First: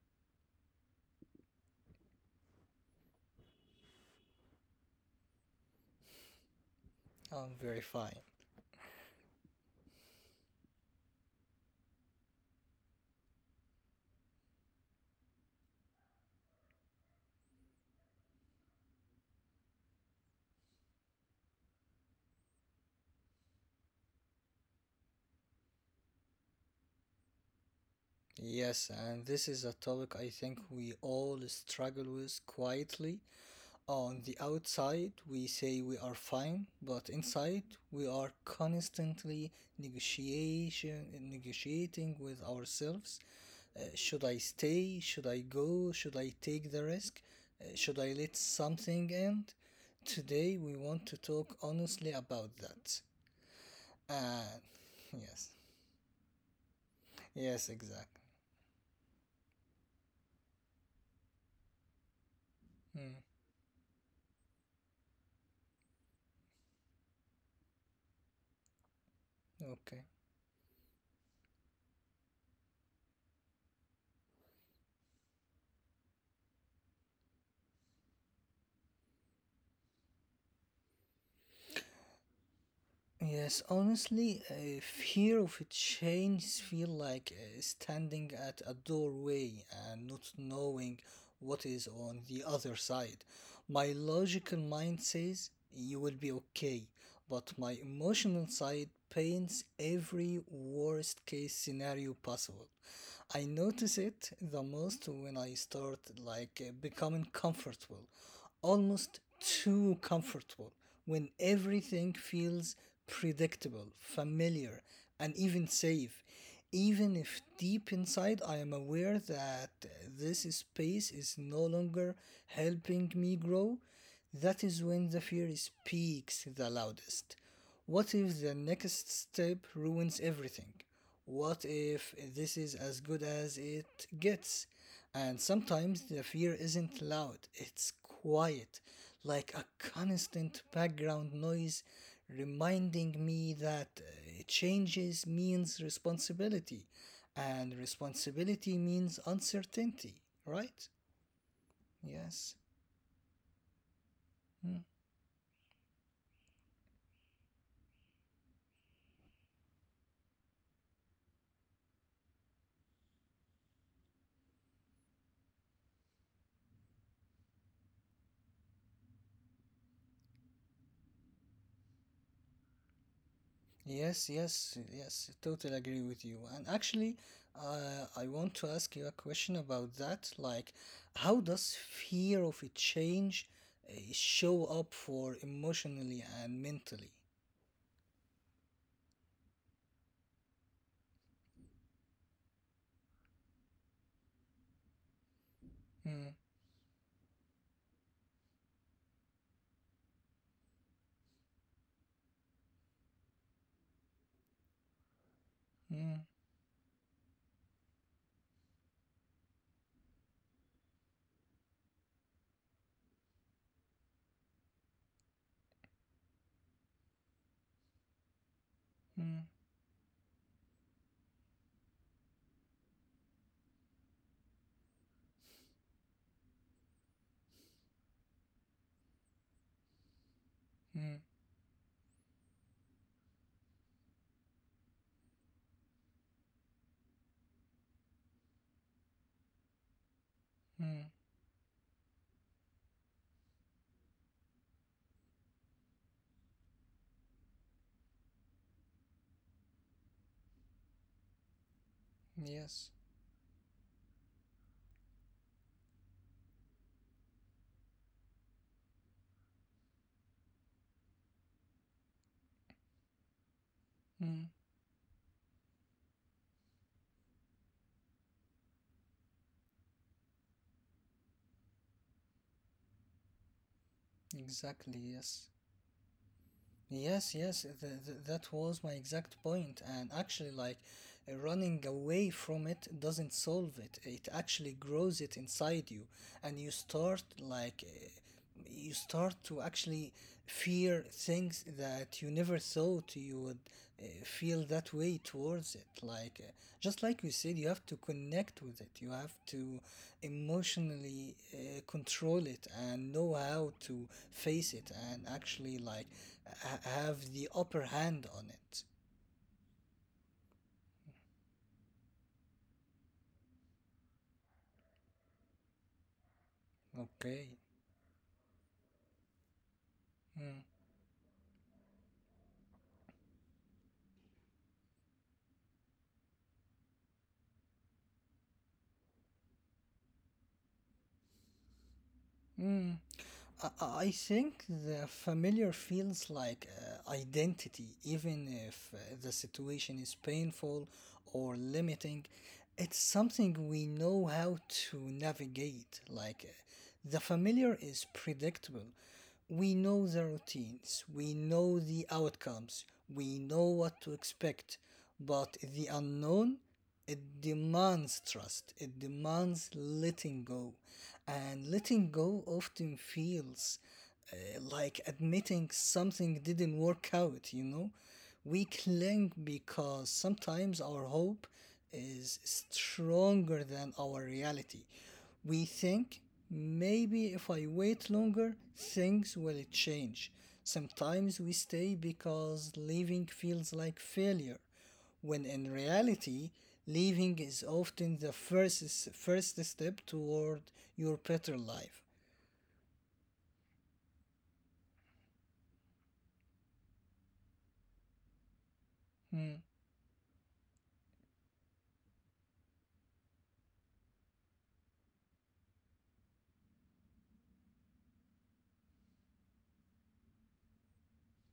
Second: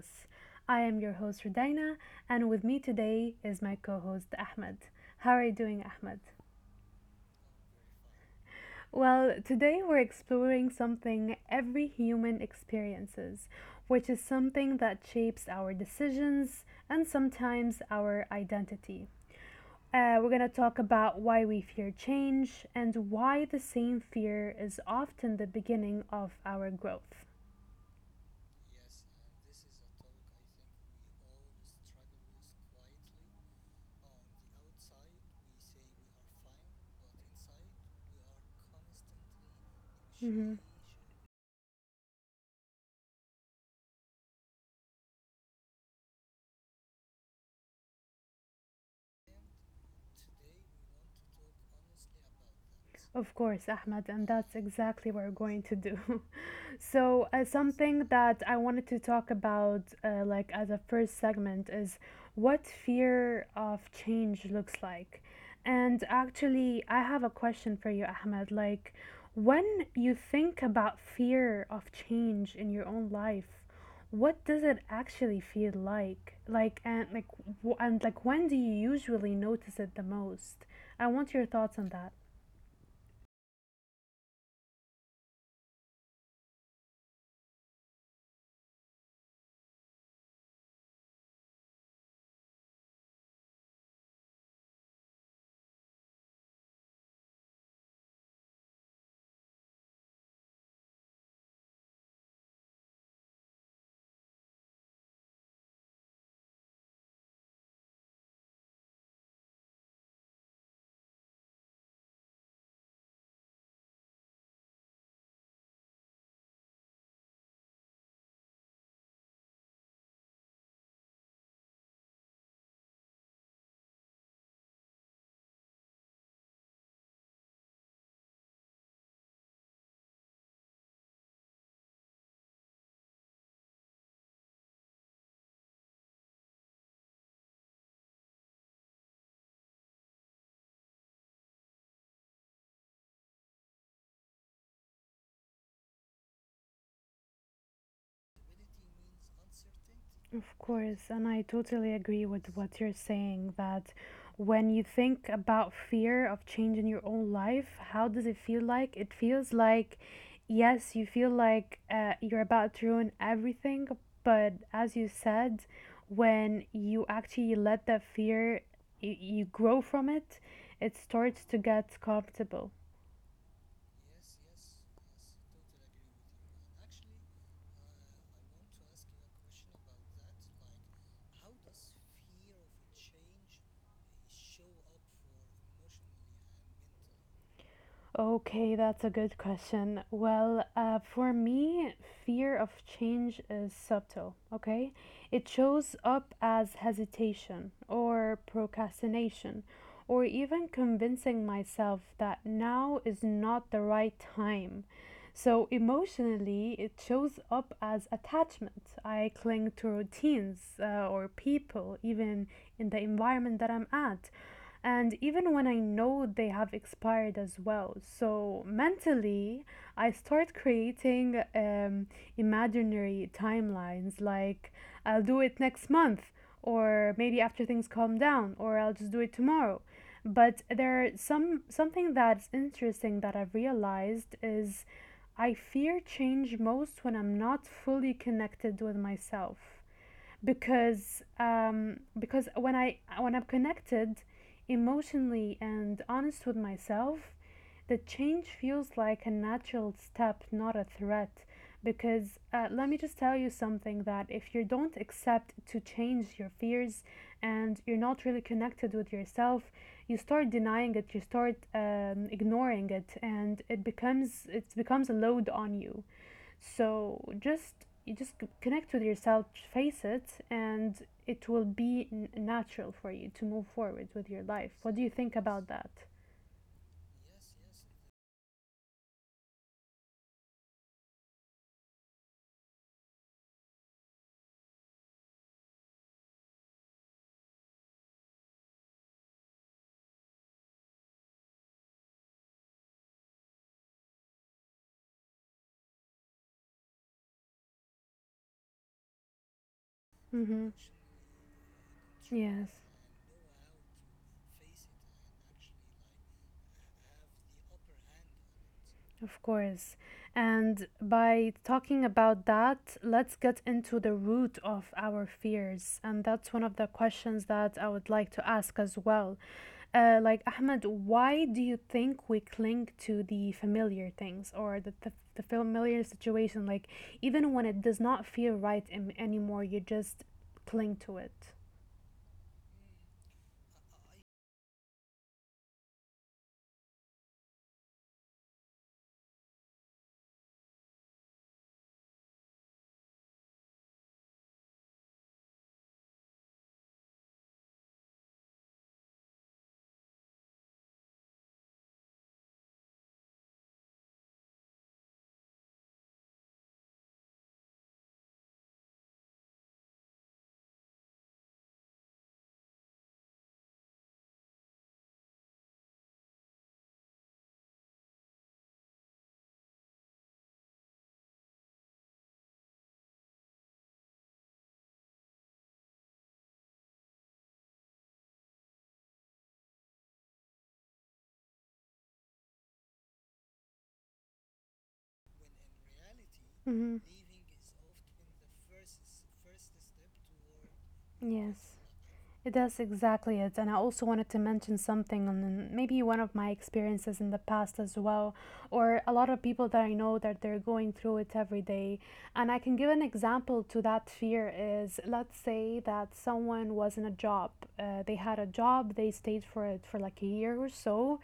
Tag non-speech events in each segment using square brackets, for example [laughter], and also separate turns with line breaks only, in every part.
Us. I am your host, Rudaina, and with me today is my co host, Ahmed. How are you doing, Ahmed?
I'm very fine.
Well, today we're exploring something every human experiences, which is something that shapes our decisions and sometimes our identity. We're going to talk about why we fear change and why the same fear is often the beginning of our growth.
Yes, and this is a topic I think we all struggle with quietly. On the outside, we say we are fine, but inside, we are constantly negotiating with ourselves. Should I stay? Should I go? Should I take the risk? Should I let something in? Today, we want to talk honestly about that.
Of course, Ahmed,
And
and that's
[laughs] yes,
exactly what we're going to do. [laughs]
yes,
so, uh,
exactly.
something that I wanted to talk about, like as a first segment, is what
Hmm,
fear of change looks like. And actually, I have a question for you, Ahmed. Like,
okay.
when you think about fear of change in your own life, what does it actually feel like? Like, and like, when do you usually notice it the most? I want your thoughts on that.
Yes, honestly, fear of a change feel like standing at a doorway and not knowing what is on the other side. My logical mind says you will be okay, but my emotional side paints every worst case scenario possible. I notice it the most when I start like becoming comfortable, almost too comfortable, when everything feels predictable, familiar, and even safe. Even if deep inside I am aware that this space is no longer helping me grow, that is when the fear speaks the loudest. What if the next step ruins everything? What if this is as good as it gets? And sometimes the fear isn't loud, it's quiet, like a constant background noise reminding me that changes means responsibility, and responsibility means uncertainty,
Of
right?
course, and I totally agree
Yes.
with what you're saying that
Hmm.
when you think about fear of change in your own life, how does it feel like? It feels like, yes, you feel like you're about to ruin everything, but as you said, when you actually let that fear, you grow from it, it starts to get comfortable.
Yes, yes, yes, totally agree with you. And actually, I want to ask you a question about that. Like, how does fear of a change show up for emotionally and mentally?
Okay, that's a good question. Well, for me, fear of change is subtle, okay? It shows
Mm,
up as hesitation or procrastination or even convincing myself that now is not the right time. So,
mm,
emotionally, it shows up as attachment. I cling to routines or people, even in the environment that I'm at and even when I know they have expired as well. So
mm,
mentally, I start creating imaginary timelines like I'll do it next month, or maybe after things calm down, or I'll just do it tomorrow. But
mm,
there are something that's interesting that I've realized is I fear change most when I'm not fully connected with myself
mm.
because because when I'm connected emotionally and honest with myself, the change feels like a natural step, not a threat. Because
Yes,
let me just tell you something that if you don't accept to change your fears and you're not really connected with yourself, you start denying it, you start ignoring it, and it
mm,
becomes it becomes a load on you. So just you just connect with yourself, face it, and it will be natural for you to move forward with your
exactly,
life. What do you
yes.
think about that?
Yes, yes, that was my exact point. And actually, like running away from it doesn't solve it. It actually grows it inside you, and you start to actually fear things that you never thought you would feel that way towards it. Just like we said, you have to connect with it. You have to
Mm-hmm.
emotionally control it
Yes.
and know how to face it and actually like have the upper hand on it.
Of course. And by talking about that, let's get into the root of our fears. And that's one of the
Okay.
questions that I would like to ask as well.
Mm.
Ahmed, why do you think we cling to the familiar things or the familiar situation? Like, even when it does not feel right anymore, you just cling to it.
Mm. I think the familiar feels like identity, even if the situation is painful or limiting. It's something we know how to navigate. The familiar is predictable, we know the routines, we know the outcomes, we know what to expect, but the unknown, it demands trust, it demands letting go. And letting go often feels like admitting something didn't work out. We cling because sometimes our hope is stronger than our reality. We think maybe if I wait longer, things will change. Sometimes we stay because leaving feels like failure, when in reality,
Mm-hmm.
leaving is often the first step toward your better
Yes.
life.
It does exactly it. And I also wanted to mention something on maybe one of my experiences in the past as well, or a
Hmm,
lot of people that I know that they're going through it every day. And I can give an example to that fear is let's say that someone was in a job, they had a job, they stayed for it for like a year or so,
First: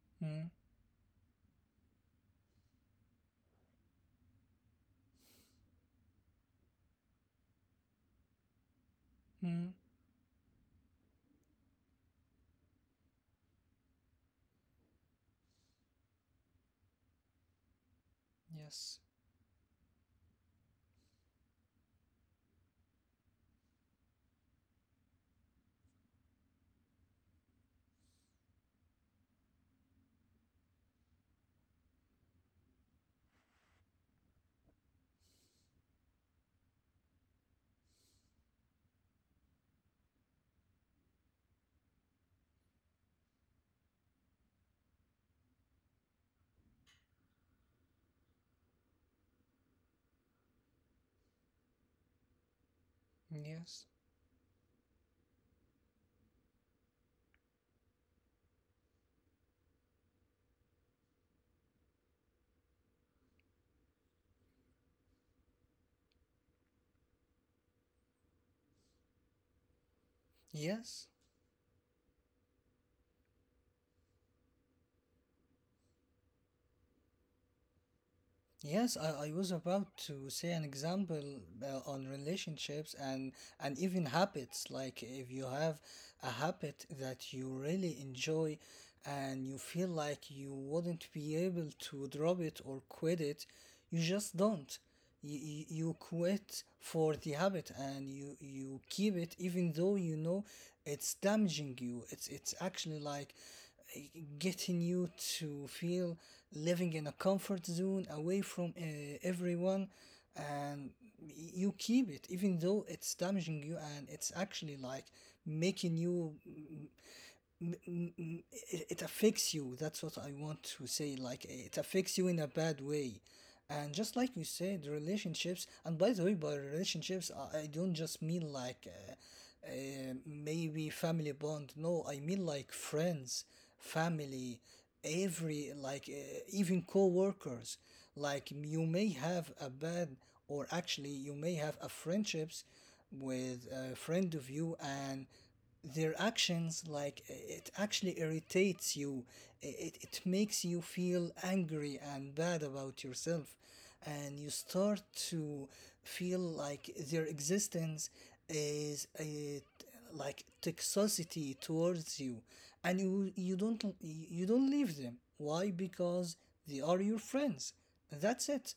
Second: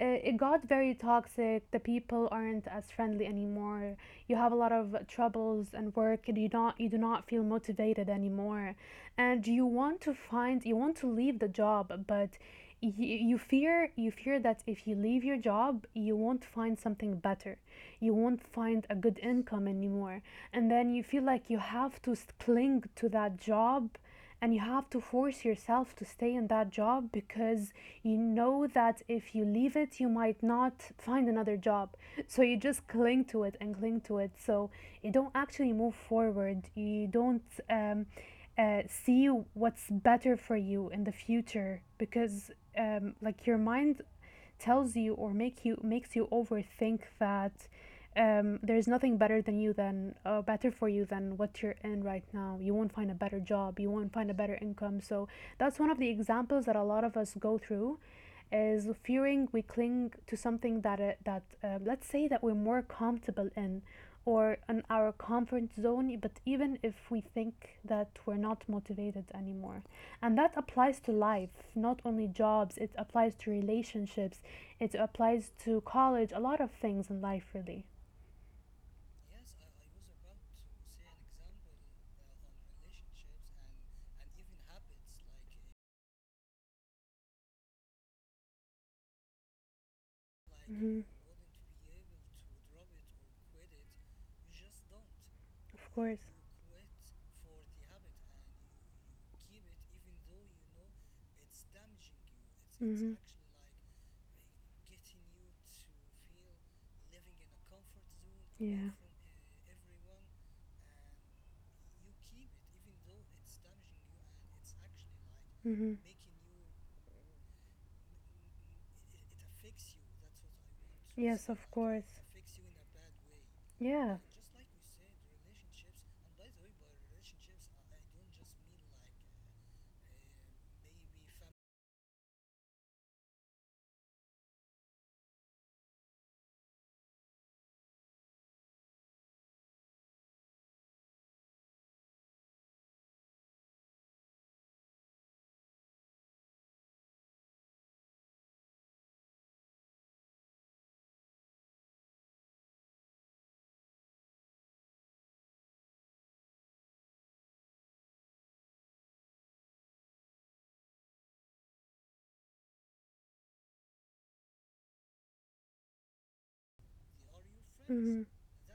it
hmm,
got very toxic. The people aren't as friendly anymore. You have a lot of troubles and work, and you do not feel motivated anymore. And
hmm.
you want to leave the job, but you fear that if you leave your job, you won't find something better. You won't find a
Yes,
good income anymore, and then you feel like you have to cling to that job and you have to force yourself to stay in that job because you know that if you leave it, you might not find another job, so you just cling to it, so you don't actually move forward. You don't see what's better for you in the future because like your mind tells you or makes you overthink that there is nothing better than you than better for you than what you're in right now. You won't find a better job,
yes,
you won't find a better income, so that's one of the examples that a lot of us go through is fearing we cling to something that let's say that we're more comfortable in or in our comfort zone, but even if we think that we're not motivated anymore. And that applies
yes.
to life, not only jobs. It applies to relationships, it applies to college, a lot of things in life, really.
Yes, I was about to say an example on relationships and even habits. Like if you have a habit that you really enjoy and you feel like you wouldn't be able to drop it or quit it, you just don't you, you
Of
you
course.
quit for the habit and you keep it even though you know it's damaging you, it's actually
Mhm. Like.
like uh, getting you to feel living in a comfort zone away from
Yeah.
everyone. And you keep it even though it's damaging you and it's actually like
Mm-hmm.
making you mm, it, it affects you. That's what I want to say. Like
Yes, of
it
course.
affects you in a bad way. And just
Yeah.
like you said, relationships. And by the way, by relationships, I don't just mean like maybe family bond. No, I mean like friends, family, every like even co-workers. Like you may have a bad, or actually you may have a friendships with a friend of you and their actions like it actually irritates you, it makes you feel angry and bad about yourself and you start to feel like their existence is a like toxicity towards you, and you don't leave them. Why? Because they are your friends,
Mm-hmm.
that's it.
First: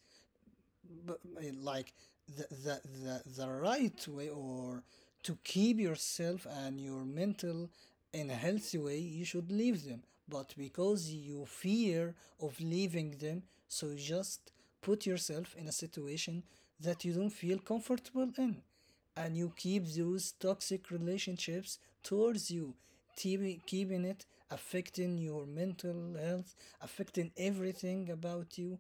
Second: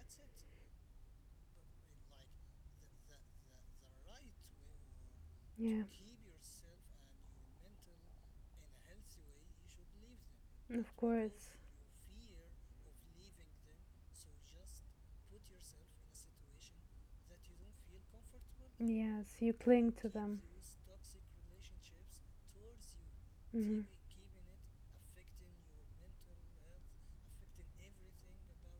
Like the right way or to keep yourself and your mental in a healthy way, you should leave them. But
Them. You
because
of so do.
you fear of leaving them, so you just put yourself in a situation that you don't feel comfortable in, and
Yes,
you
you.
keep those toxic relationships towards you, keeping it affecting your mental health, affecting everything about you.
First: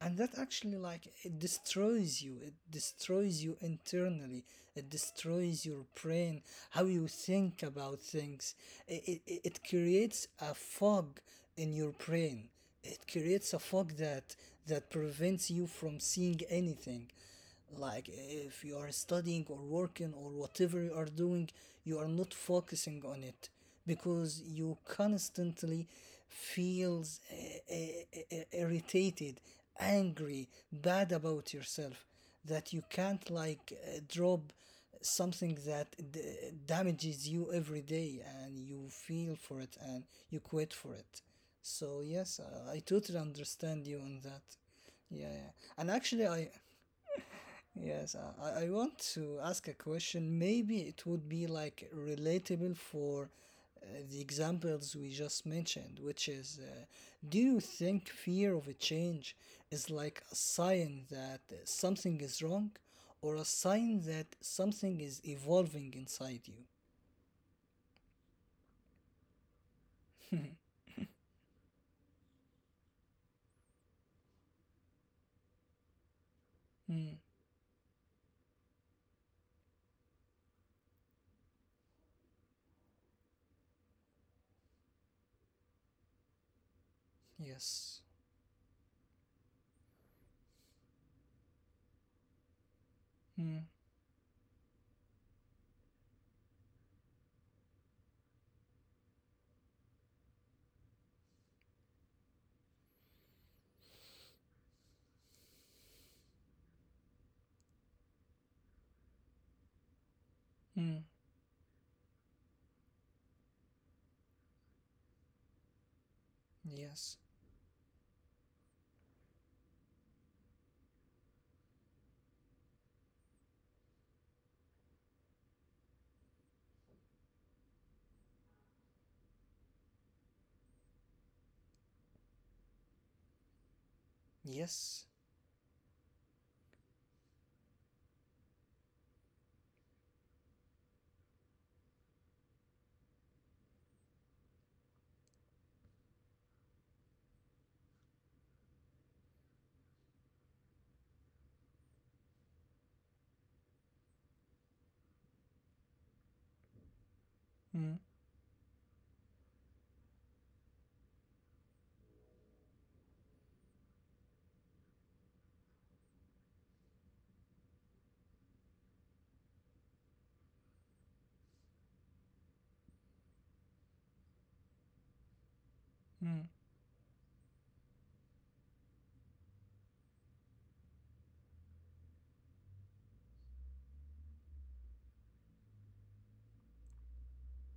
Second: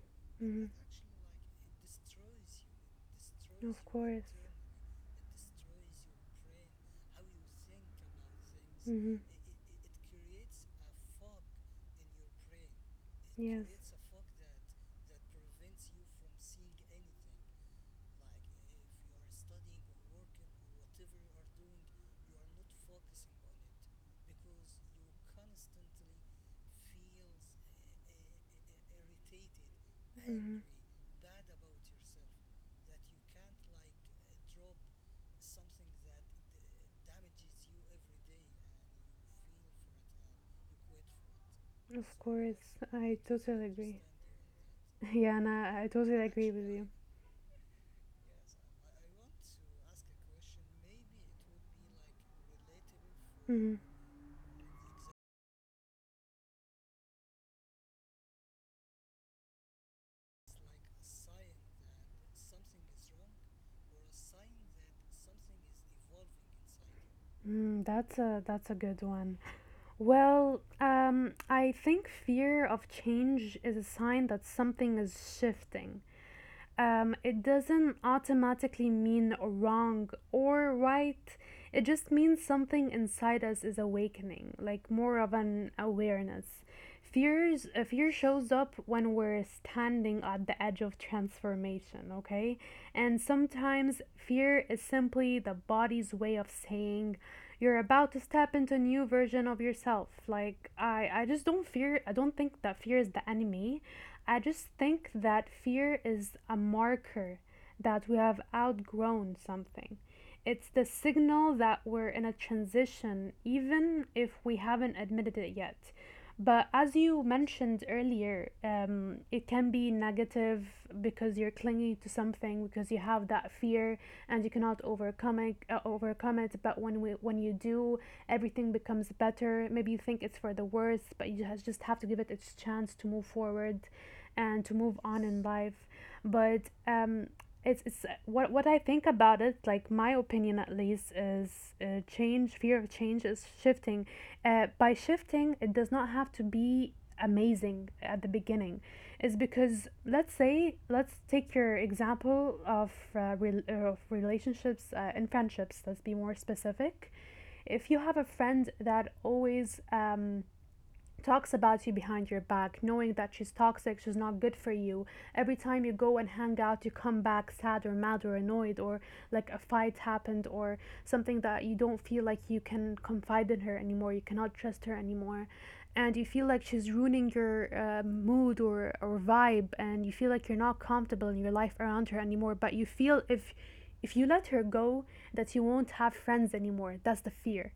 And that actually, like, it destroys you. It destroys you internally. It destroys your brain, how you think about
About
things.
things. Mm-hmm.
It creates a fog in your brain. It creates a fog that prevents you from seeing anything. Like if you are studying or working or whatever you are doing, you are not focusing on it because you constantly feels irritated, angry, bad about yourself, that you can't like drop something that damages you every day and you feel for it and you quit for it. So
Yes. Creates. Mhm. Of
yes, I
course, I
totally
totally
understand
agree.
you on that.
[laughs]
yeah,
Yeah, and
yeah.
I
And
totally
actually
agree
I
with you.
Yes, I want to ask a question. Maybe it would be like relatable for
Mm-hmm.
uh, the examples we just mentioned, which is do you think fear of a change is like a sign that something is wrong or a sign that something is evolving inside you?
Mm, that's a good one. Well,
[laughs]
I think fear of change is a sign that something is shifting. Um,
Mm,
it doesn't automatically mean wrong or right. It just means something inside us is awakening, like more of an awareness. fears uh,
yes.
fear shows up when we're standing at the edge of transformation, okay? And
Mm,
sometimes fear is simply the body's way of saying you're about to step into a new version of yourself. Like, I just don't fear, I don't think that fear is the enemy. I just think that fear is a marker that we have outgrown something. It's the
mm,
signal that we're in a transition, even if we haven't admitted it yet. But as
yes.
you mentioned earlier, it can be negative because you're clinging to something because you have that fear and you cannot overcome it. But when we when you do, everything becomes better. Maybe you think it's for the worst, but you just have to give it its chance to move forward, and to move
Yes.
on in life. But it's what I think about it. Like my opinion, at least, is change. Fear of change is shifting. By shifting, it does not have to be amazing at the beginning. Is because let's say let's take your example of of relationships and friendships. Let's be more specific. If you
Mm,
have a friend that always talks about you behind your back, knowing that she's toxic, she's not good for you. Every time you go and hang out, you come back sad or mad or annoyed, or like a fight happened, or something that you don't feel like you can confide in her anymore, you cannot trust her anymore. And you
mm,
feel like she's ruining your mood or vibe, and you feel like you're not comfortable in your life around her anymore. But you feel if you let her go, that you won't have friends anymore. That's the fear.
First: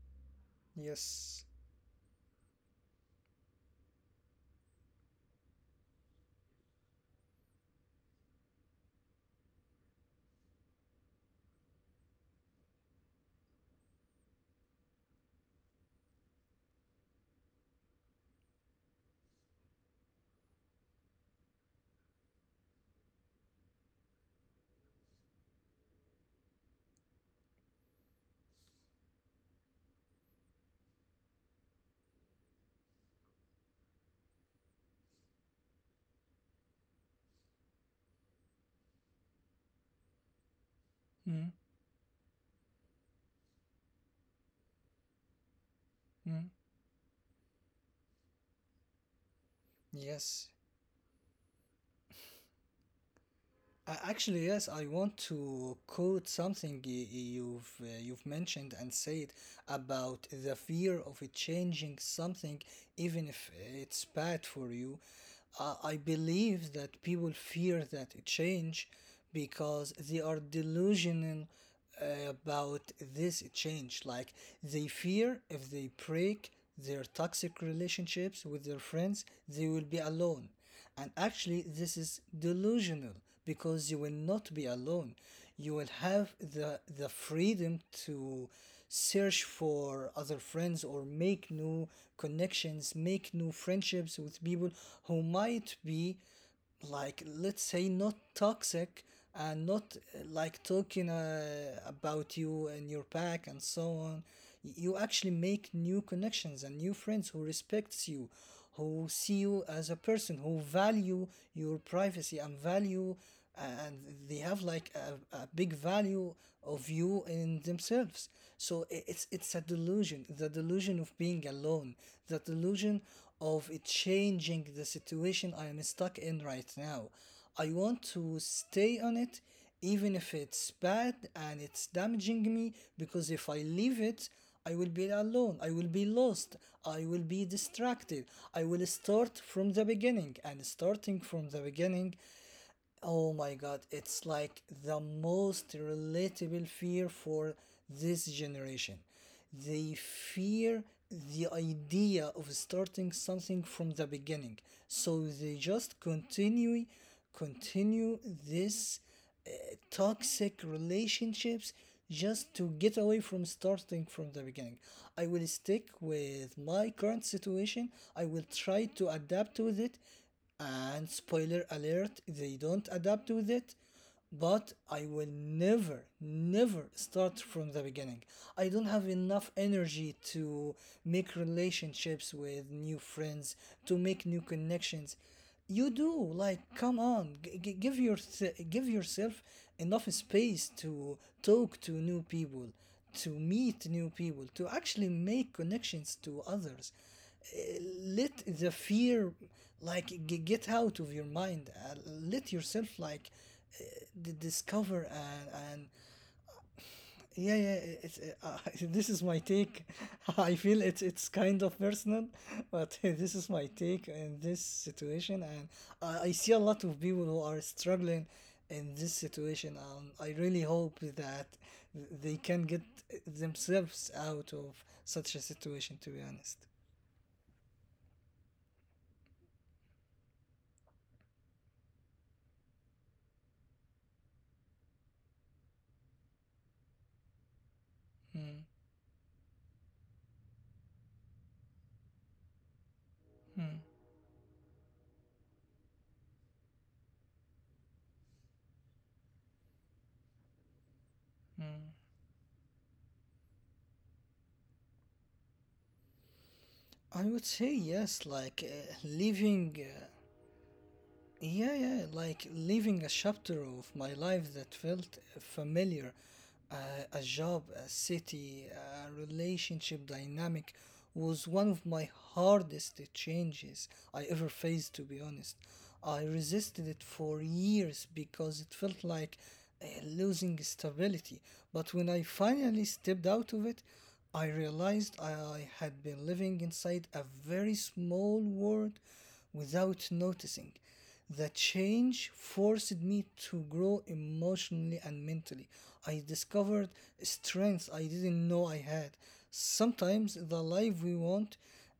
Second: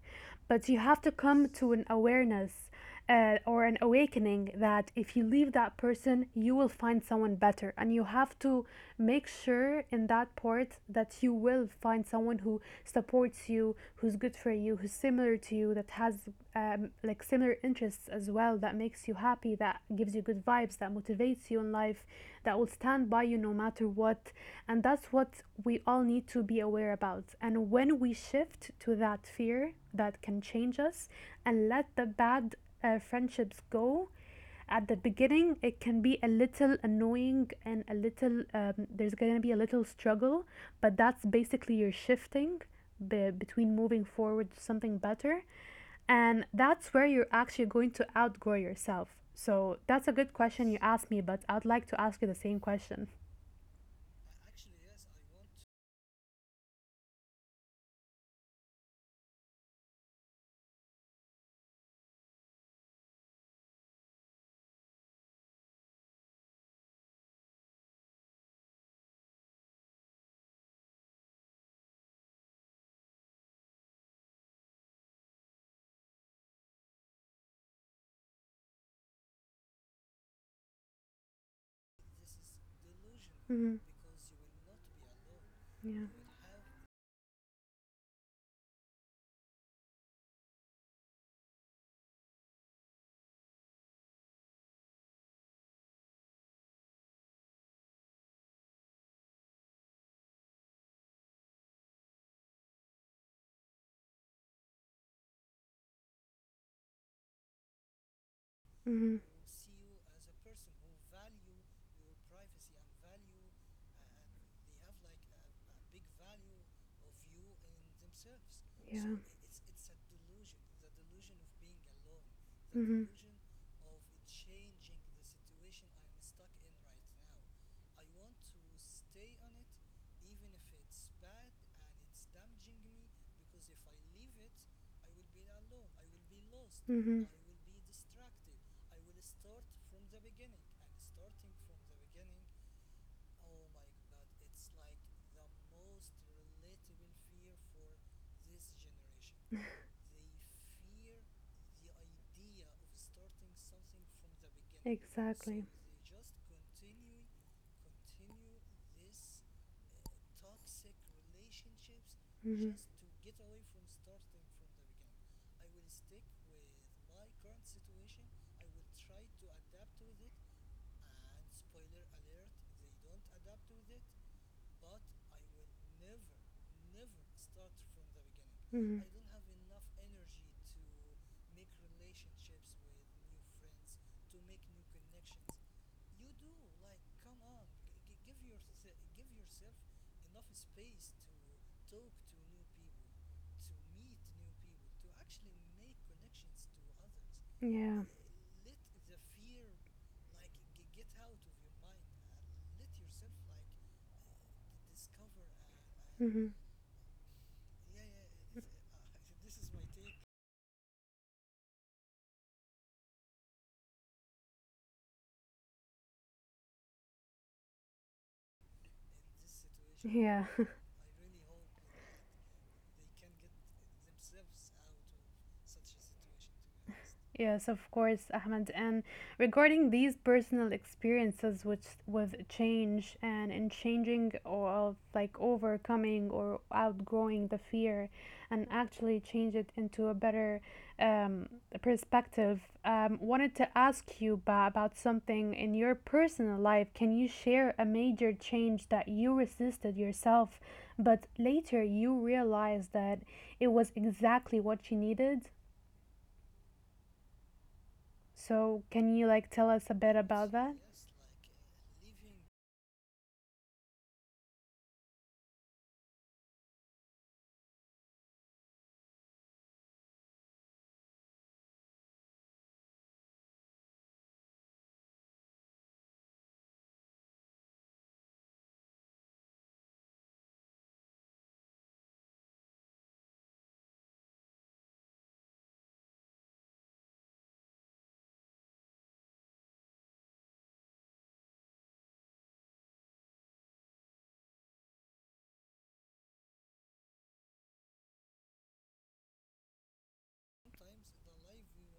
But you have to
yes.
come to an awareness or an awakening that if you leave that person, you will find someone better. And you have to make sure in that part that you will find someone who supports you, who's good for you, who's similar to you, that has like similar interests as well, that makes you happy, that gives you good vibes, that motivates you in life, that will stand by you no matter what. And that's what we all need to be aware about. And when we shift to that fear that can change us and let the bad friendships go, at the beginning it can be a little annoying and a little there's going to be a little struggle, but that's
Mm,
basically your shifting between moving forward to something better,
mm,
and that's where you're actually going to outgrow yourself. So that's a good
yes.
question you asked me, but I'd like to ask you the same question.
Actually, yes, I want to quote something you've mentioned and said about the fear of it changing something, even if it's bad for you. I believe that people fear that change because they are delusional about this change. Like they fear if they break their toxic relationships with their friends, they will be alone. And actually, this is delusional
Mm-hmm.
because you will not be alone. You will
Yeah.
have the freedom to search for other friends or make new connections, make new friendships with people who might be like, let's say, not toxic and not like talking about you and your back and so on. You actually make new connections and new friends who respects you, who
Mm-hmm.
see you as a person who value your privacy and value, and they have like a big value of you in themselves. So it's a delusion, the delusion of being alone, the delusion of it changing the situation I am stuck in right now. I want to stay on it even if it's bad and it's damaging me, because if I leave it, I will be alone. I will be lost. I will be distracted. I will start from the beginning. And starting from the beginning, oh my god, it's like the most relatable fear for this generation. They fear the idea of starting something from the beginning. So they just continue this uh, toxic relationships just to
Mhm.
get away from starting from the beginning. I will stick with my current situation. I will try to adapt with it, and spoiler alert, they don't adapt with it. But I will never start from the beginning. I don't
Mhm.
have enough energy to make relationships with new friends, to make new connections. You do, like, come on, give your give yourself enough space to talk to new people, to meet new people, to actually make connections to others. uh,
Yeah.
Let the fear like get out of your mind. Let yourself like uh, discover and
Mhm.
yeah yeah it's, [laughs] this is my take [laughs] I feel it's kind of personal but [laughs] this is my take in this situation. And I see a lot of people who are struggling in this situation and I
Yeah. [laughs]
really hope that they can get themselves out of such a situation, to be honest.
Yes, of course, Ahmed. And regarding these personal experiences which with change and in changing or like overcoming or outgrowing the fear
Mm.
and actually change it into a better um, perspective, wanted to
Mm.
ask you about something in your personal life. Can you share a major change that you resisted yourself, but later
Mm.
you realized that it was exactly what you needed?
I would say yes, like
So, can you like tell
living
us a bit
yeah, yeah, like leaving a chapter of my life that felt familiar. Uh, a job, a city, a relationship dynamic was one of my hardest changes I ever faced, to be honest. I resisted it for years because it felt like losing stability. But when I finally stepped out of it, I realized I had been living inside a very small world without noticing. The change forced me to grow emotionally and mentally. I discovered strengths I didn't know I had. Sometimes the life we want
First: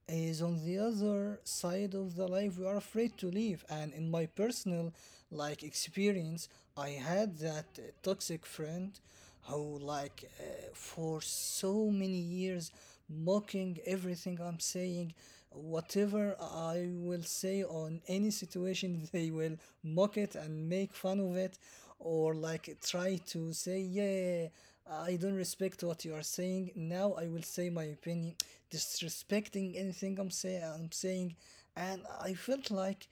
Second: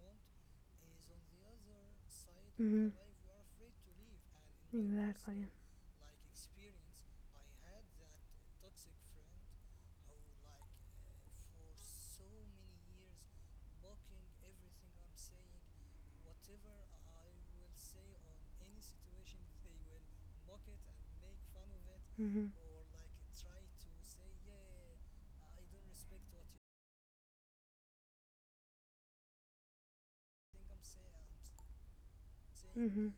is on the other side of the life we are afraid to live. And in my personal
personal.
like experience, I had that toxic friend who for so many years mocking everything I'm saying. Whatever I will say on any situation, [laughs] they will mock it and make fun of it, or like try to say, "Yeah, I don't respect what you are saying. Now I will say my opinion," disrespecting anything I'm saying. And I felt like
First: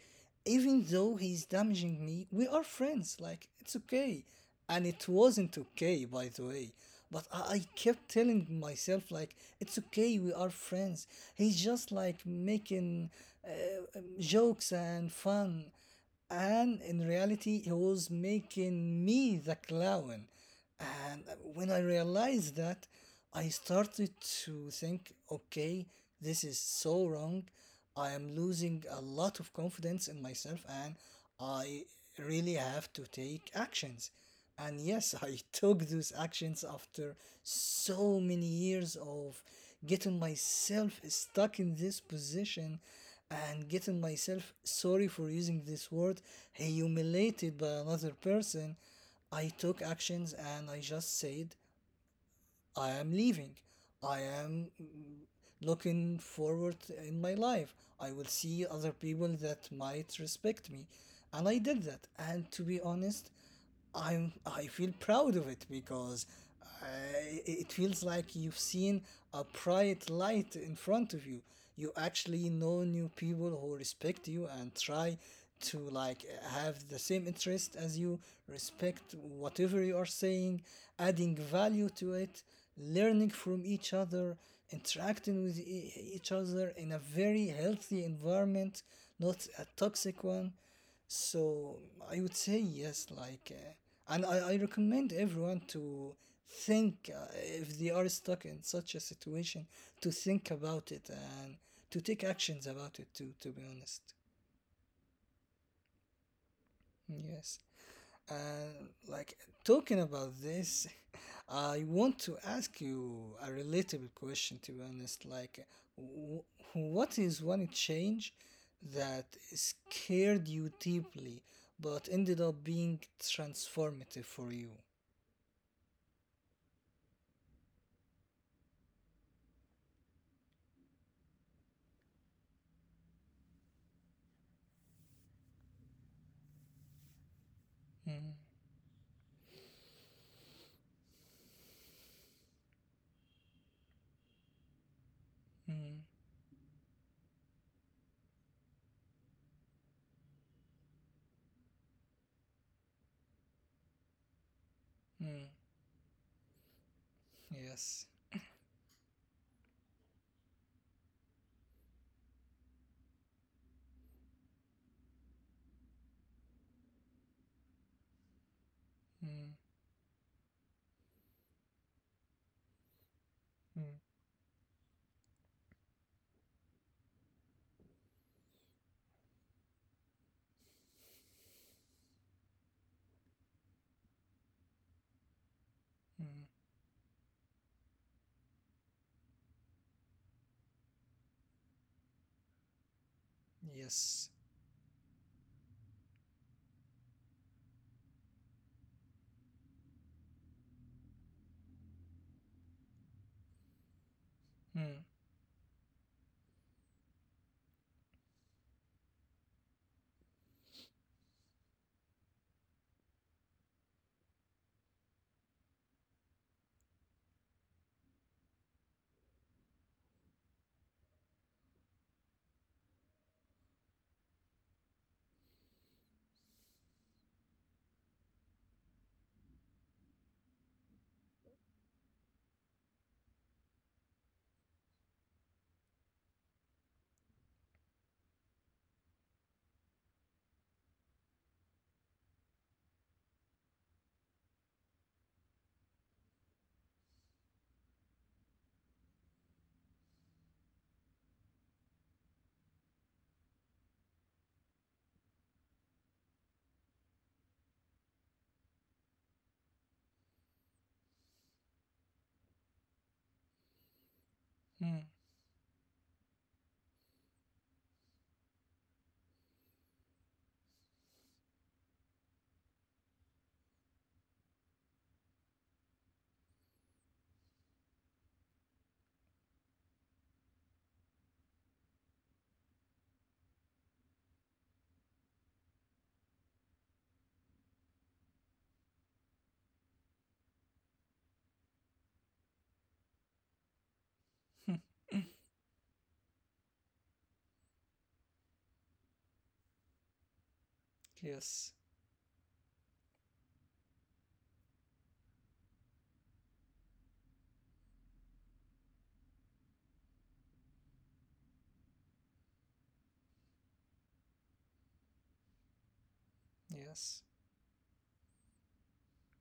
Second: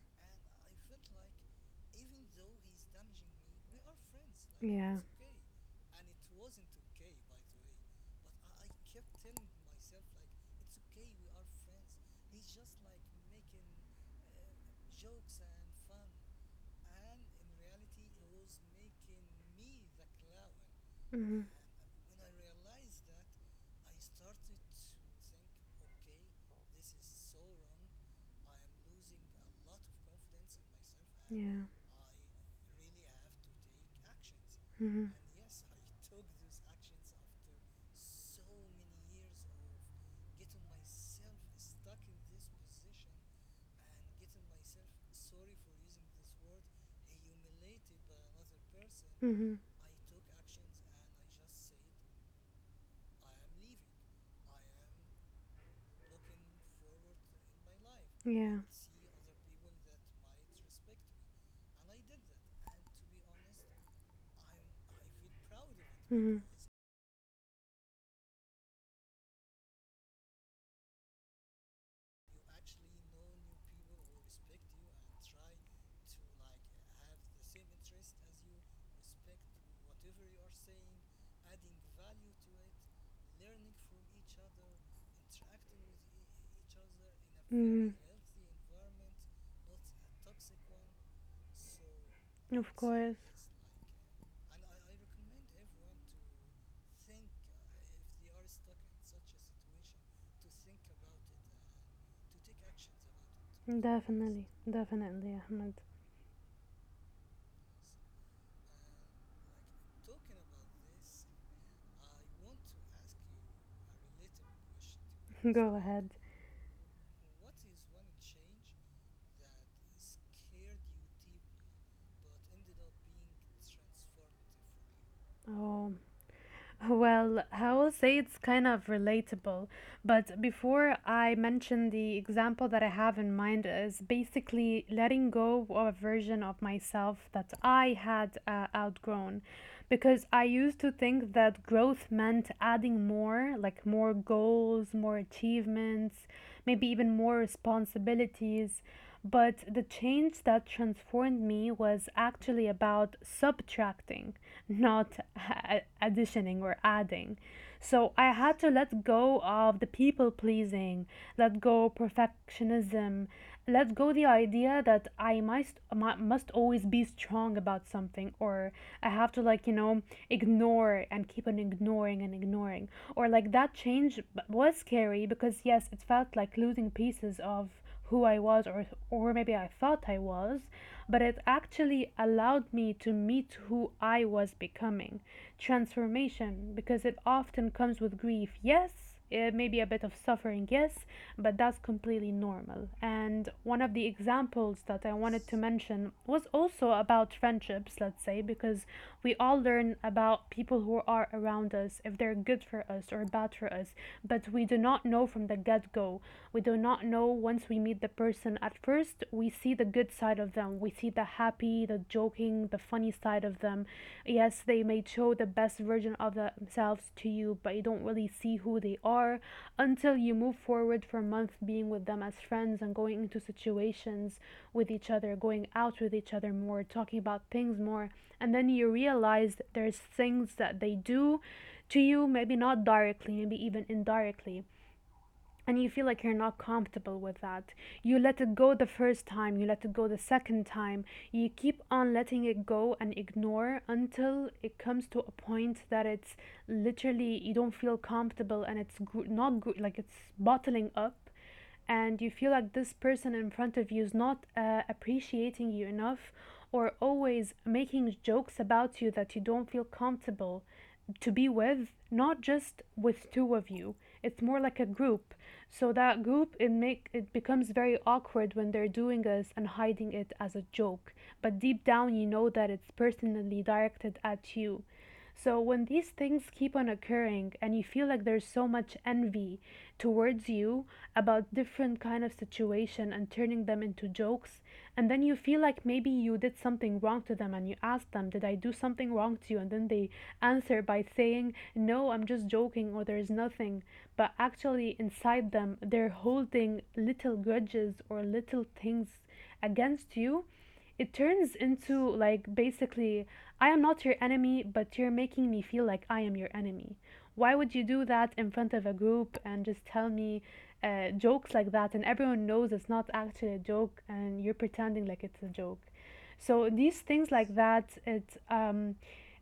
even though he's damaging me, we are friends. Like, it's okay and it wasn't okay by the way but I kept telling myself like it's okay we are friends he's just like making jokes and fun and in reality he was making me the clown and when I realized that, I started to think, okay, this is so wrong. I am losing a lot of confidence in myself and
Yeah.
I really have to take actions. And yes,
Mhm.
[laughs] I took those actions after so many years of getting myself stuck in this position and getting myself, sorry for using this word, humiliated by another person. I
Mhm.
took actions and I just said I am leaving. I am looking forward in my life. I will
Yeah.
see
I
other people that might respect me. And I did that. And to be honest, I feel proud of it because
Mhm.
I, it feels like you've seen a bright light in front of you. You actually know new people who respect you and try to like have the same interest as you, respect whatever you are saying, adding value to it learning from each other, interacting with each other in a very
Mhm.
healthy environment, not a toxic one. So I would say
Of
yes,
course.
like, and I recommend everyone to think if they are stuck in such a situation to think about it and to take
Like.
actions about it too, to be honest.
Definitely. Definitely, Ahmed. [laughs]
Yes. And like talking about this, [laughs] I want to ask you a relatable question to be honest. Like,
Go ahead.
w- what is one change that scared you deeply but ended up being transformative for you?
Oh, well, I will say it's kind of relatable, but before I mention the example that I have in mind is basically letting go of a version of myself that I
Mm,
had outgrown. Because I used to think that growth meant adding more, like more goals, more
mm,
achievements, maybe even more responsibilities. But the change that transformed me was actually about subtracting, not
mm.
a- additioning or adding.
Yes.
So I had to let go of the people pleasing, let go perfectionism, let go the idea that I must must always be strong about something, or I have to
Mm,
ignore and keep on ignoring and ignoring, or like that
mm,
change was scary because yes, it felt like losing pieces of who I was, or maybe I thought I was, but it actually allowed me to meet who I was becoming.
mm.
Transformation, because it often comes with grief. Yes, it may be a bit of suffering, yes, but that's completely normal. And one of the
Yes.
examples that I wanted to mention was also about friendships, let's say, because we all learn about people who are around us, if they're good for us or bad for us, but we do
Mm,
not know from the get go. We do not know once we meet the person. At first, we see the good side of them. We see the happy, the joking, the funny side of them. Yes, they may show the best version of themselves to you, but you don't really see who they are until you move forward for months being with them as friends and going into situations with each other, going out with each other more, talking about things more, and then you realize that there's things that they do to you, maybe not directly, maybe even indirectly, and you feel like you're not comfortable with that. You let it go the first time, you let it go the second time, you keep on letting it go and ignore until it comes to a point that it's literally, you don't feel comfortable, and it's not good, like it's bottling up, and you feel like this person in front of you is not appreciating you enough, or always making jokes about you that you don't feel comfortable to be with, not just with two of you, it's more like a
mm.
group. So that group, it make it becomes very awkward when they're doing this and hiding it as a joke, but deep down you know that it's personally directed at you. So when these things keep on occurring and you feel like there's so much envy towards you about different kind of situation and turning them into jokes, and then you feel like maybe you did something wrong to them, and you ask them, "Did I do something wrong to you?" And then they answer by saying, "No, I'm just joking," or "There's nothing." But actually
[laughs]
inside them, they're holding little grudges or little things against you. It turns
Yes.
into like, basically, I am not your enemy, but you're making me feel like I am your enemy. Why would you do that in front of a group and just tell me jokes like that? And everyone knows it's not actually a joke, and you're pretending like it's a joke. So these
Yes.
things like that, it um,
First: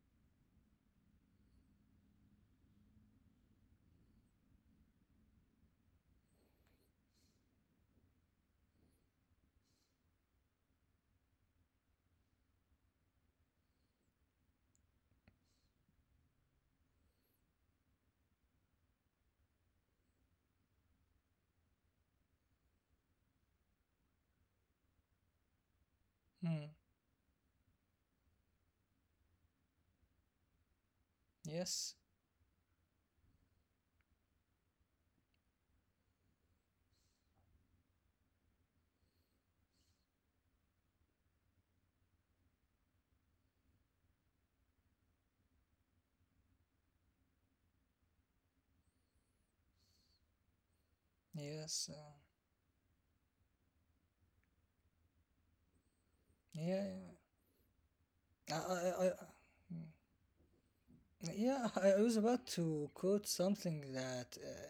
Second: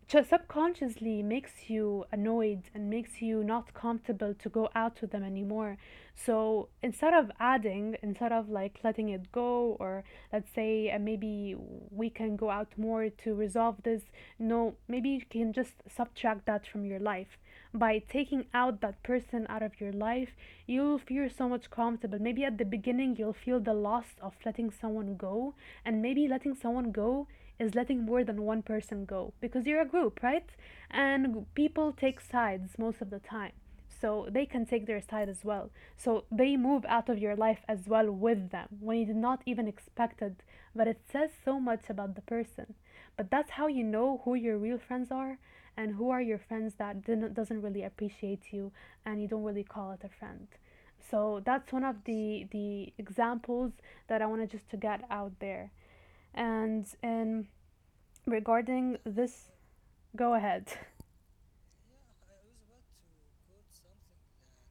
ju- subconsciously makes you annoyed and makes you not comfortable to go out with them anymore. So instead of adding, instead of like letting it go, or let's say maybe we can go out more to resolve this, no, maybe you can just subtract that from your life. By taking out that person out of your life, you'll feel so much comfortable. Maybe at the beginning, you'll feel the loss of letting someone go, and maybe letting
Mm.
someone go is letting more than one person go because you're a group, right? And people
Yes.
take sides most of the time, so they can take their side as well, so they move out of your life as well with them when you did not even expect it. But it says so much about the person. But that's how you know who your real friends are and who are your friends that didn't, doesn't really appreciate you, and you don't really call it a friend. So that's
Yes.
one of the examples that I wanted just to get out there.
Yeah.
and
Yeah.
and
啊啊啊
regarding
啊！
this.
嗯，
Go ahead.
Yeah, I was about to quote something that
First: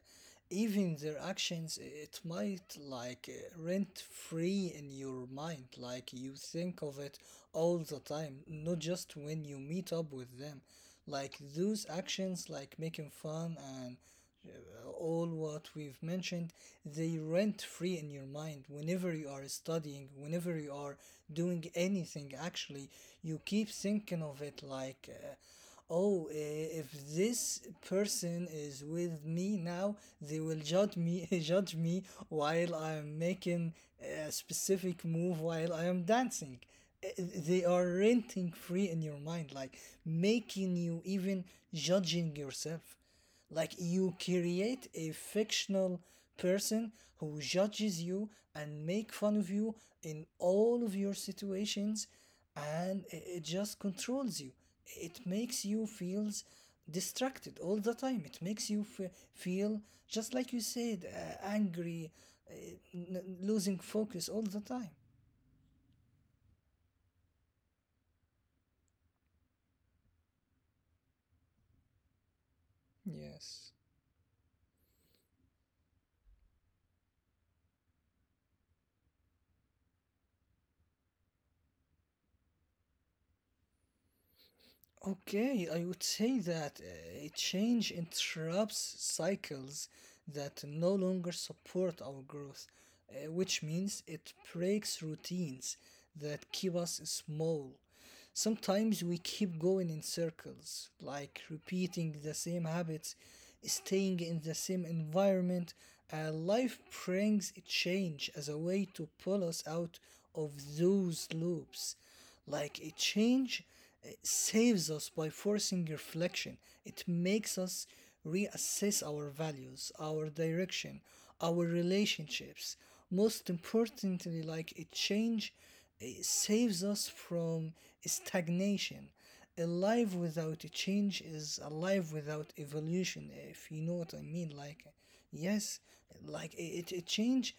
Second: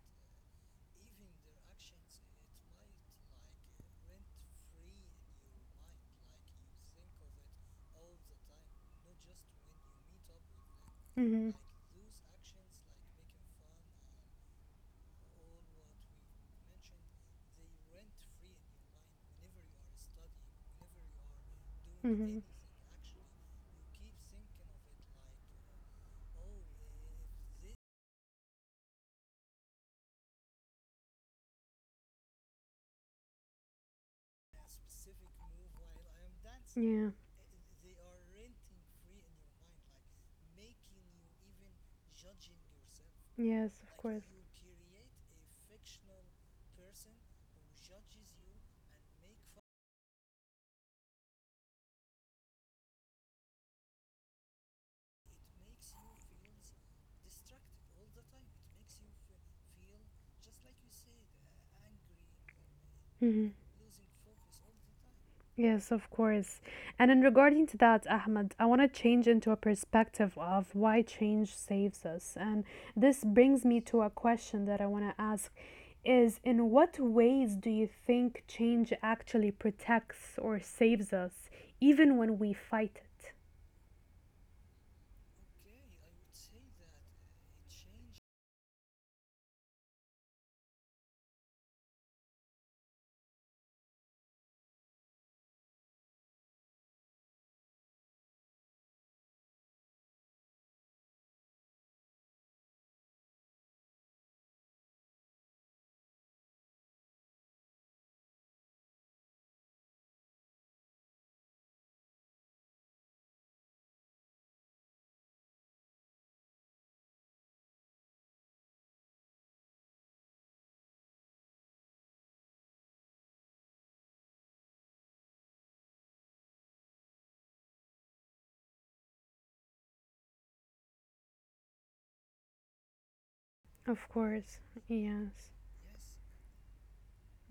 even their actions, it might like rent free in your mind. Like you think of it all the time, not just when you meet up with them.
[laughs]
Like
hmm.
those actions, like making fun and all what we've mentioned, they rent free in your mind. Whenever you are studying, whenever you are doing anything, actually, you keep thinking of it like. Oh, if this
This.
person is with me now, they will judge me, [laughs] judge me while I'm making a specific move while I am dancing.
Yeah.
They are renting free in your mind, like making you even judging yourself. Like
Yes.
you create a fictional person who judges you and make fun of you in all of your situations and it just controls you. It makes you feels distracted all the time. It makes you fe feel just like you said, angry, uh,
Mm-hmm.
losing focus all the time.
Yes, of course. And in regarding to that, Ahmed, I want to change into a perspective of why change saves us. And this brings
Yes.
me to a question that I want to ask is, in what ways do you think change actually protects or saves us even when we fight it?
Okay, I would say that a change interrupts cycles that no longer support our growth, which means it breaks routines that keep us small. Sometimes we keep going in circles, like repeating the same habits, staying in the same environment. Life brings a change as a way to pull us out of those loops. Like a change saves us by forcing reflection. It makes us reassess our values, our direction, our relationships. Most importantly, like a change saves us from stagnation. A life without a change is a life without evolution, if you know what
Of
I mean.
course.
Like,
Yes.
yes, like a change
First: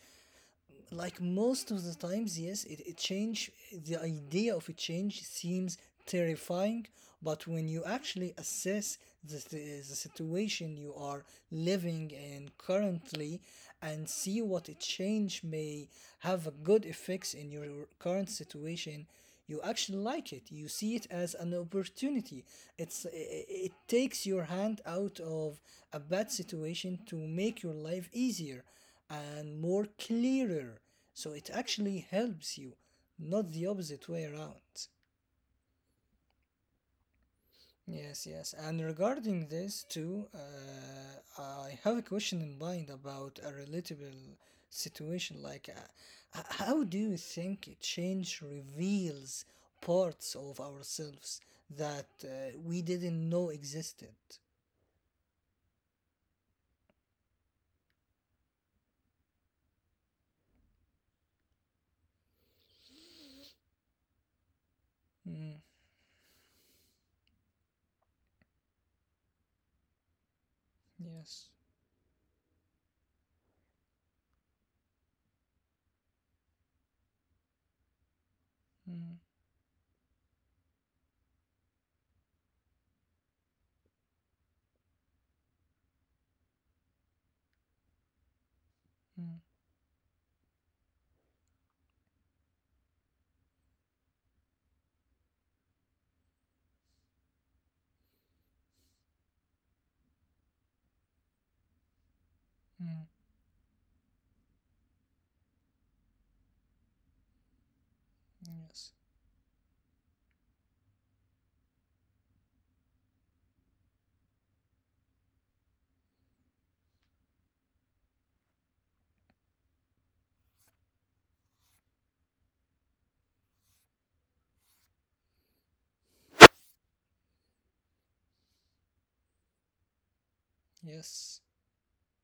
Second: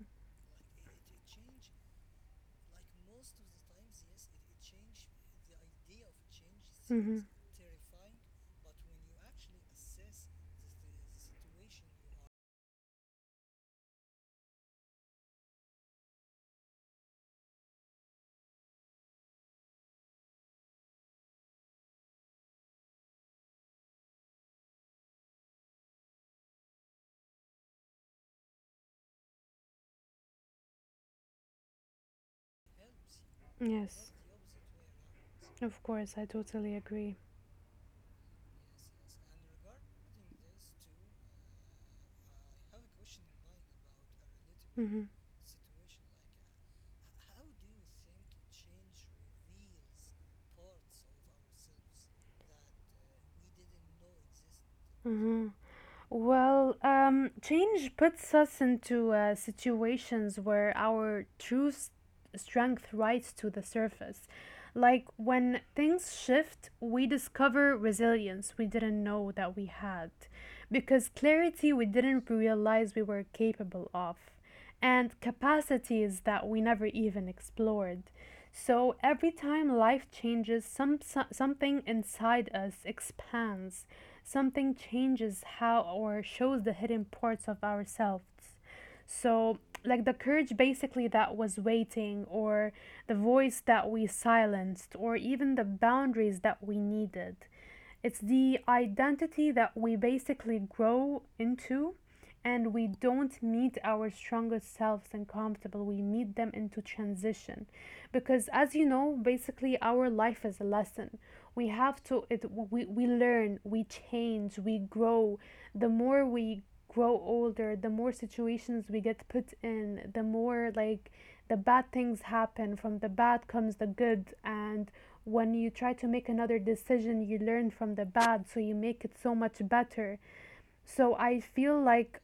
like most of the times, yes, it change the idea of a change seems terrifying,
Mhm.
but when you actually assess the situation you are living in currently and see what a change may have a good effects in your current situation, you actually like it. You see it as an opportunity. It takes your hand out of a bad situation to make your life easier and more clearer. So it actually helps you, not the opposite
Yes.
way around.
Of course, I totally agree.
Yes, yes. And regarding this too, I have a question in mind about a relatable
Mhm.
situation. Like, how do you think change reveals parts of ourselves that we didn't know existed?
Hmm. Well, change puts us into situations where our true strength rises to the surface. Like when
Mm,
things shift, we discover resilience we didn't know that we had, because
yes.
clarity we didn't realize we were capable of, and capacities that we never even explored. So
Mm,
every time life changes, something inside us expands. Something changes how or shows the hidden parts of ourselves.
mm,
So, like the courage basically that was waiting, or the voice that we silenced, or even the boundaries that we needed. It's the identity that we basically grow into, and we
mm,
don't meet our strongest selves and comfortable, we meet them into transition, because as
yes.
you know, basically our life is a lesson. We have to it, we learn, we change, we grow. The more we grow older, the more situations we get put in, the more like the bad things happen. From the bad comes the good, and when you try to make another decision, you learn from the bad, so you make it so much better. So
Yes.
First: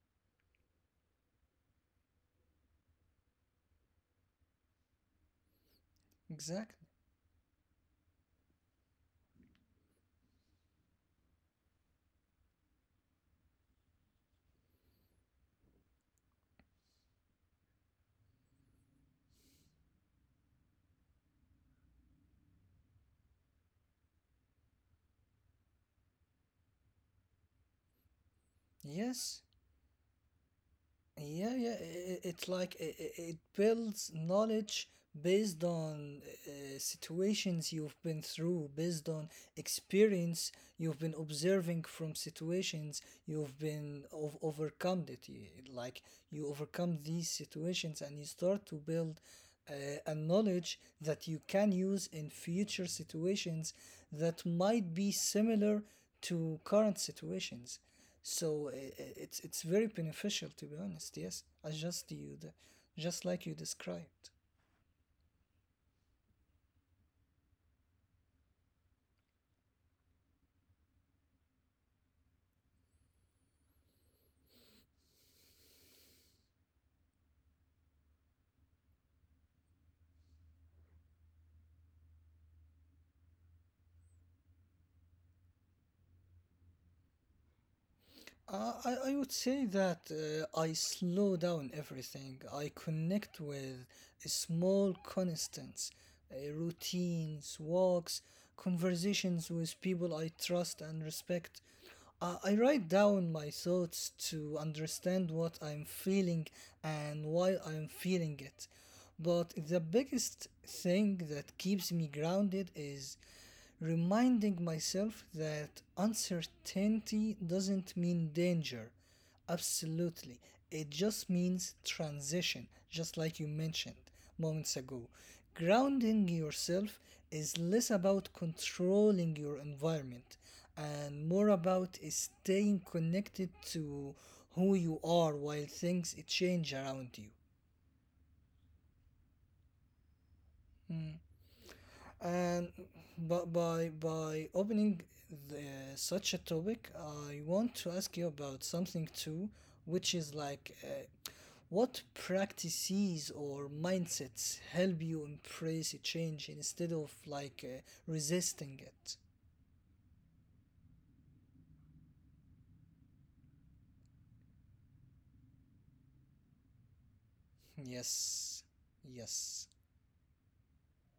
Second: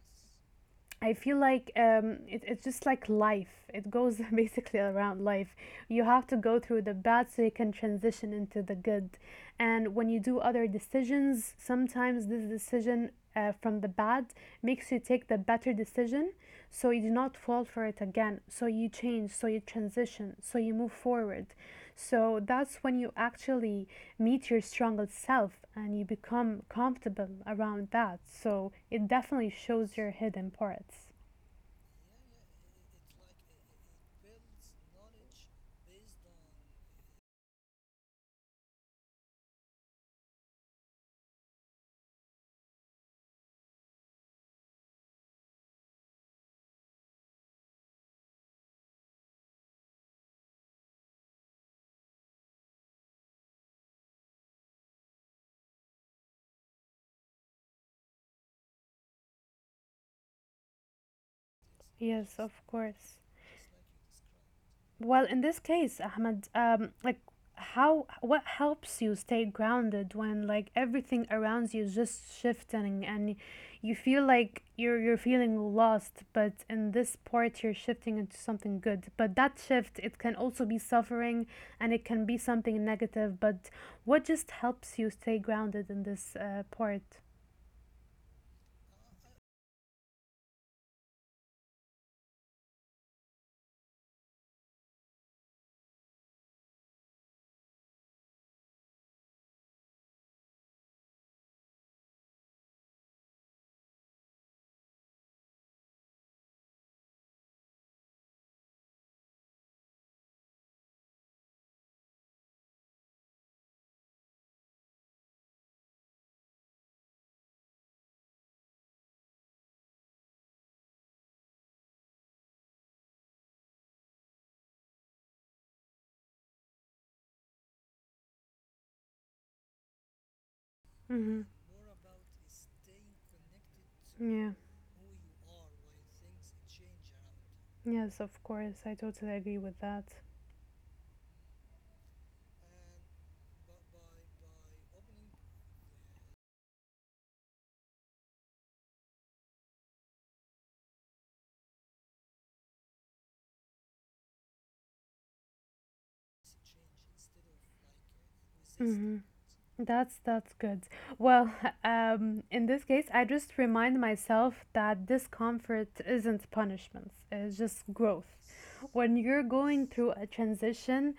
I feel like it's just like life. It goes [laughs] basically around life. You have to go
Exactly.
through the bad so you can transition into the good. And when you do other decisions, sometimes this decision from the bad makes you take the better decision, so you do not fall for it again. So you change, so you transition, so you move forward. So that's when you actually meet your strongest self and you become comfortable around that. So it
Yes.
definitely shows your hidden parts.
Yeah, it's like it builds knowledge based on situations you've been through, based on experience you've been observing from situations overcome it. Like you overcome these situations and you start to build uh, a knowledge that you can use in future situations that might be similar to current situations so it's very beneficial to be honest yes as just you
Yes,
the,
of course.
just like you described.
Well, in this case, Ahmed, like how, what helps you stay grounded when like everything around you is just shifting and you feel like you're feeling lost, but in this part you're shifting into something good. But that shift, it can also be suffering and it can be something negative, but what just helps you stay grounded in this part?
I would say that I slow down everything. I connect with small constants, routines, walks, conversations with people I trust and respect. I write down my thoughts to understand what I'm feeling and why I'm feeling it. But the biggest thing that keeps me grounded is reminding myself that uncertainty doesn't mean danger. Absolutely. It just means transition, just like you mentioned moments ago. Grounding yourself is less about controlling your environment and
Mm-hmm.
more about staying connected to
Yeah.
who you are while things change around you.
Yes, of course. I totally agree with that.
Mm. and But by opening the, such a topic I want to ask you about something too which is like what practices or mindsets help you embrace a change instead of like resisting it.
Mm-hmm. That's good. Well, [laughs] in this case, I just remind myself that discomfort isn't punishment, it's just growth.
Yes.
When you're
Yes.
going through a transition,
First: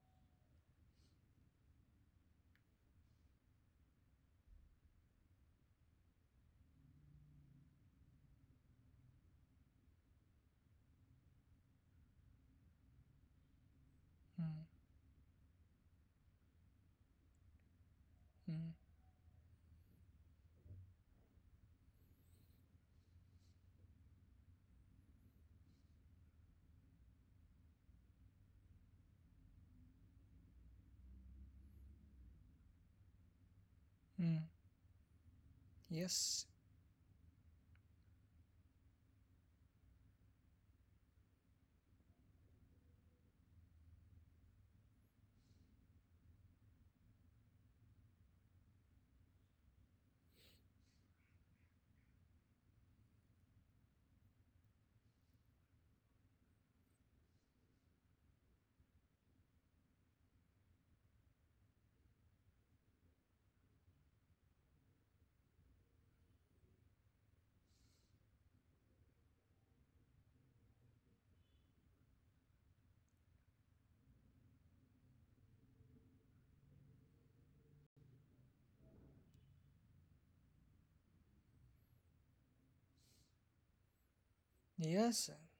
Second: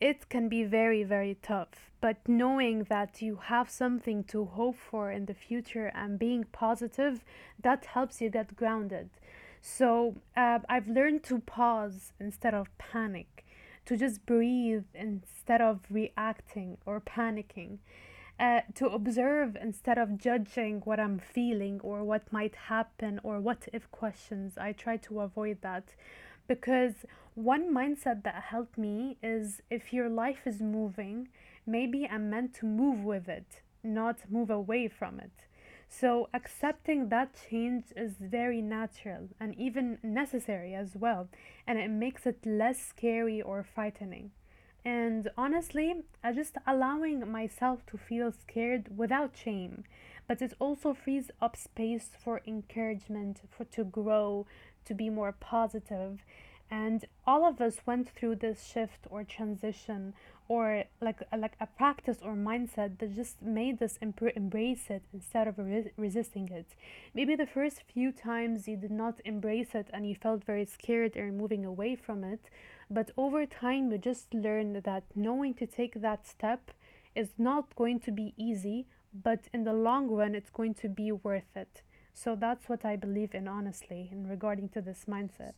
it can be very, very tough. But knowing that you have something to hope for in the future and being positive, that helps you get grounded. So I've learned to pause instead of panic, to just
Mm,
breathe instead of reacting or panicking, to
mm,
observe instead of judging what I'm feeling or what might happen, or what if questions. I try to avoid that, because one mindset that helped me is, if your life is moving, maybe I'm meant to move with it, not
mm.
move away from it. So
Yes.
accepting that change is very natural and even necessary as well, and it makes it less scary or frightening. And honestly, I just allowing myself to feel scared without shame, but it also frees up space for encouragement for to grow, to be more positive. And all of us went through this shift or transition, or like a practice or mindset that just made us embrace it instead of resisting it. Maybe the first few times you did not embrace it and you felt very scared or moving away from it, but over time you just learned that knowing to take that step is not going to be easy, but in the long run, it's going to be worth it. So that's what I believe in, honestly, in regarding to this
Yes.
mindset.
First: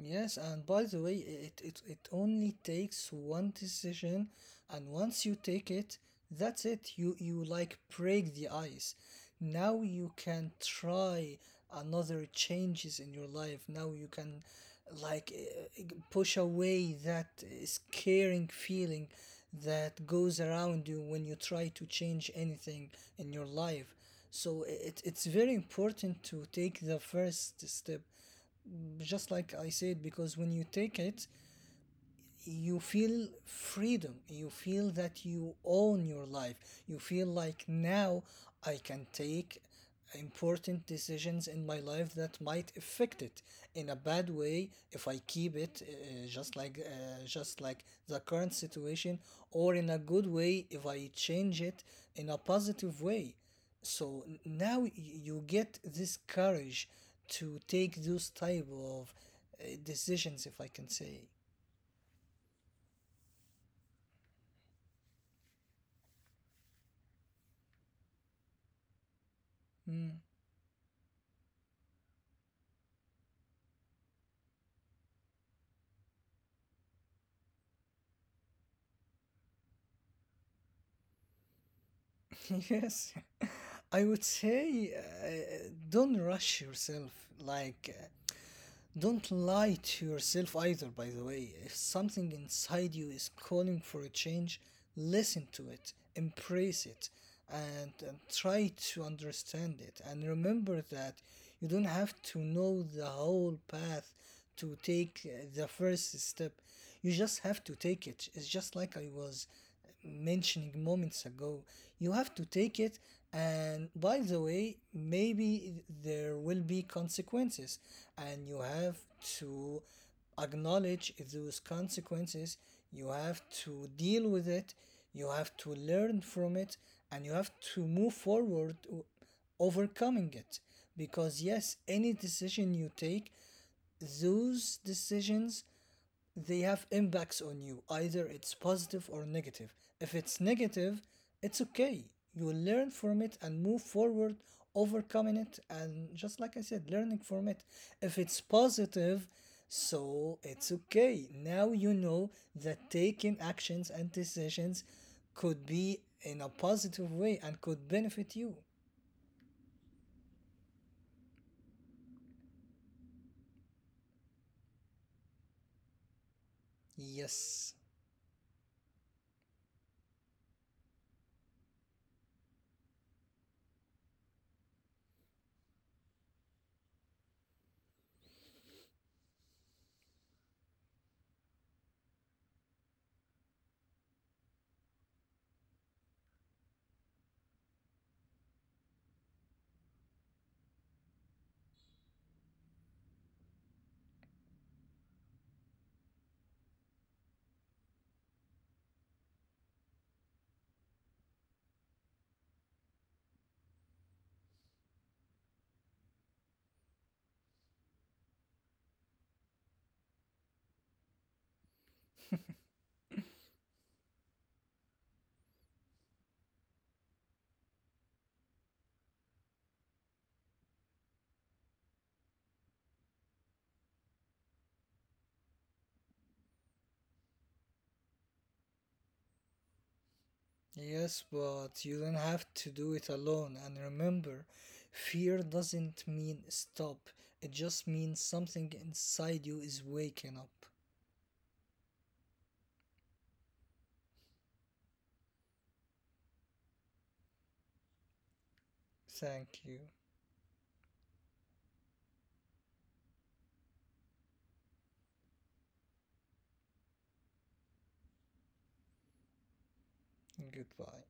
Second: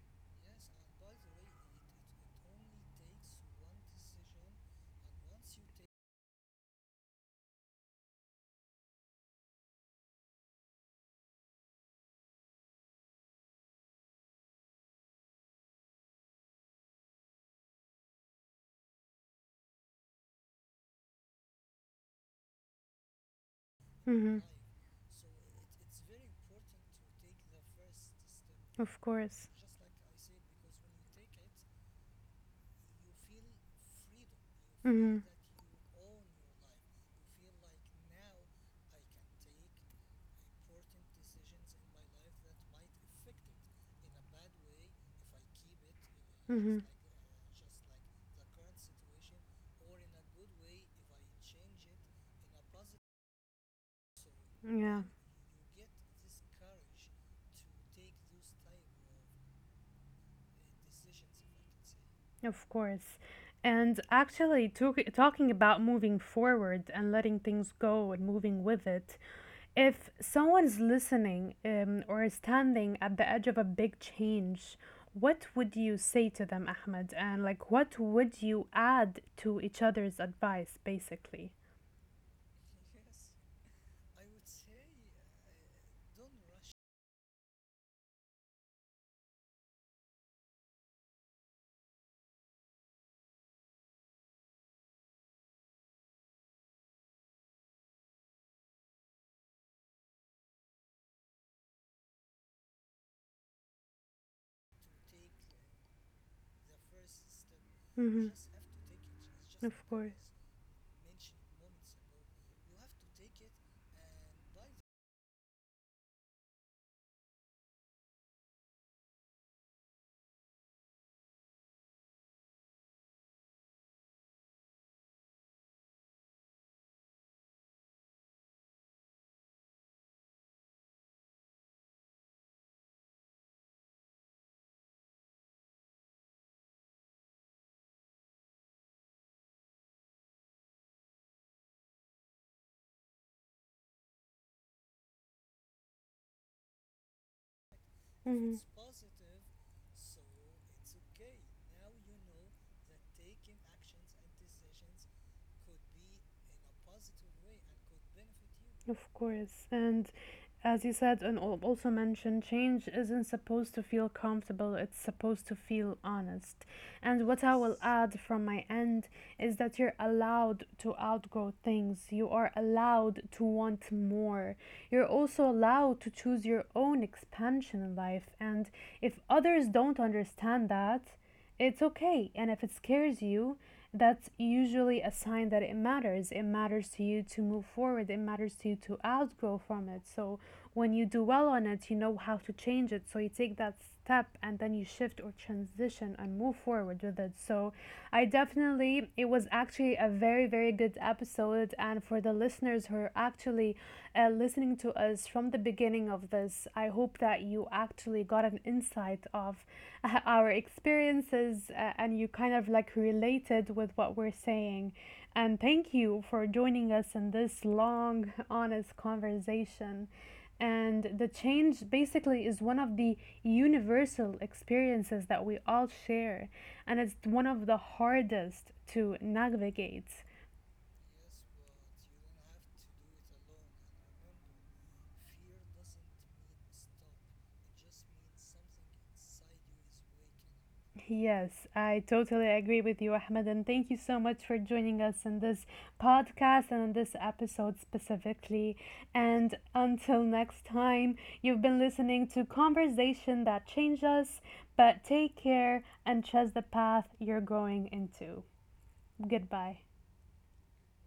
Yes, and by the way, it only takes one decision, and once you take it, that's it. You like break the ice. Now you can try another changes in your life. Now you can like uh, push away that scaring feeling that goes around you when you try to change anything in your life.
Mm-hmm.
So it's very important to take the first step
Of
just
course.
like I said, because when you take it, you feel freedom, you feel
Mm-hmm.
that you own your life, you feel like now I can take important decisions in my life that might affect it in a bad way if I keep it
Mm-hmm.
just like the current situation, or in a good way if I change it in a positive way. So
Yeah.
you get this courage to take those type of decisions, if I can say.
Of course. And actually, talking about moving forward and letting things go and moving with it, if someone's listening or is standing at the edge of a big change, what would you say to them, Ahmed? And like, what would you add to each other's advice, basically?
[laughs] Yes, [laughs] I would say don't rush yourself. Like, don't lie to yourself either, by the way. If something inside you is calling for a change, listen to it, embrace it, and try to understand it. And remember that you don't have to know the whole path to take the first step. You just have to take it.
Mm-hmm.
It's just like I was
Of course.
mentioning moments ago. You have to take it. And by the way, maybe there will be consequences, and you have to acknowledge those consequences. You have to deal with it. You have to learn from it, and you have to move forward, overcoming it. Because, yes, any decision you take, those decisions, they have impacts on you either it's positive or negative. If it's negative, it's okay, you will learn from it and move forward overcoming it and just like I said learning from it. If it's
Mm-hmm.
positive, so it's okay, now you know that taking actions and decisions could be in a positive way and could benefit you.
Of course. And as you said, and also mentioned, change isn't supposed to feel comfortable, it's supposed to feel honest. And what I
Yes.
will add from my end is that you're allowed to outgrow things, you are allowed to want more. You're also allowed to choose your own expansion in life. And if others don't understand that, it's okay. And if it scares you, that's usually a sign that it matters. It matters to you to move forward. It matters to you to outgrow from it. So when you do well on it, you know how to change it. So you take that step and then you shift or transition and move forward with it. So I definitely, it was actually a very, very good episode. And for the listeners who are actually listening to us from the beginning of this, I hope that you actually got an insight of our experiences and you kind of like related with what we're saying. And thank you for joining us in this long, honest conversation. And the change basically is one of the universal experiences that we all share. And it's one of the hardest to navigate.
Yes, but you don't have to do it alone. And remember, fear doesn't mean stop, it just means something inside you is waking up.
Yes, I totally agree with you, Ahmed, and thank you so much for joining us in this podcast and in this episode specifically. And
Thank you.
until next time, you've been listening to Conversation That Change Us, but take care and trust the path you're going into. Goodbye.
Goodbye.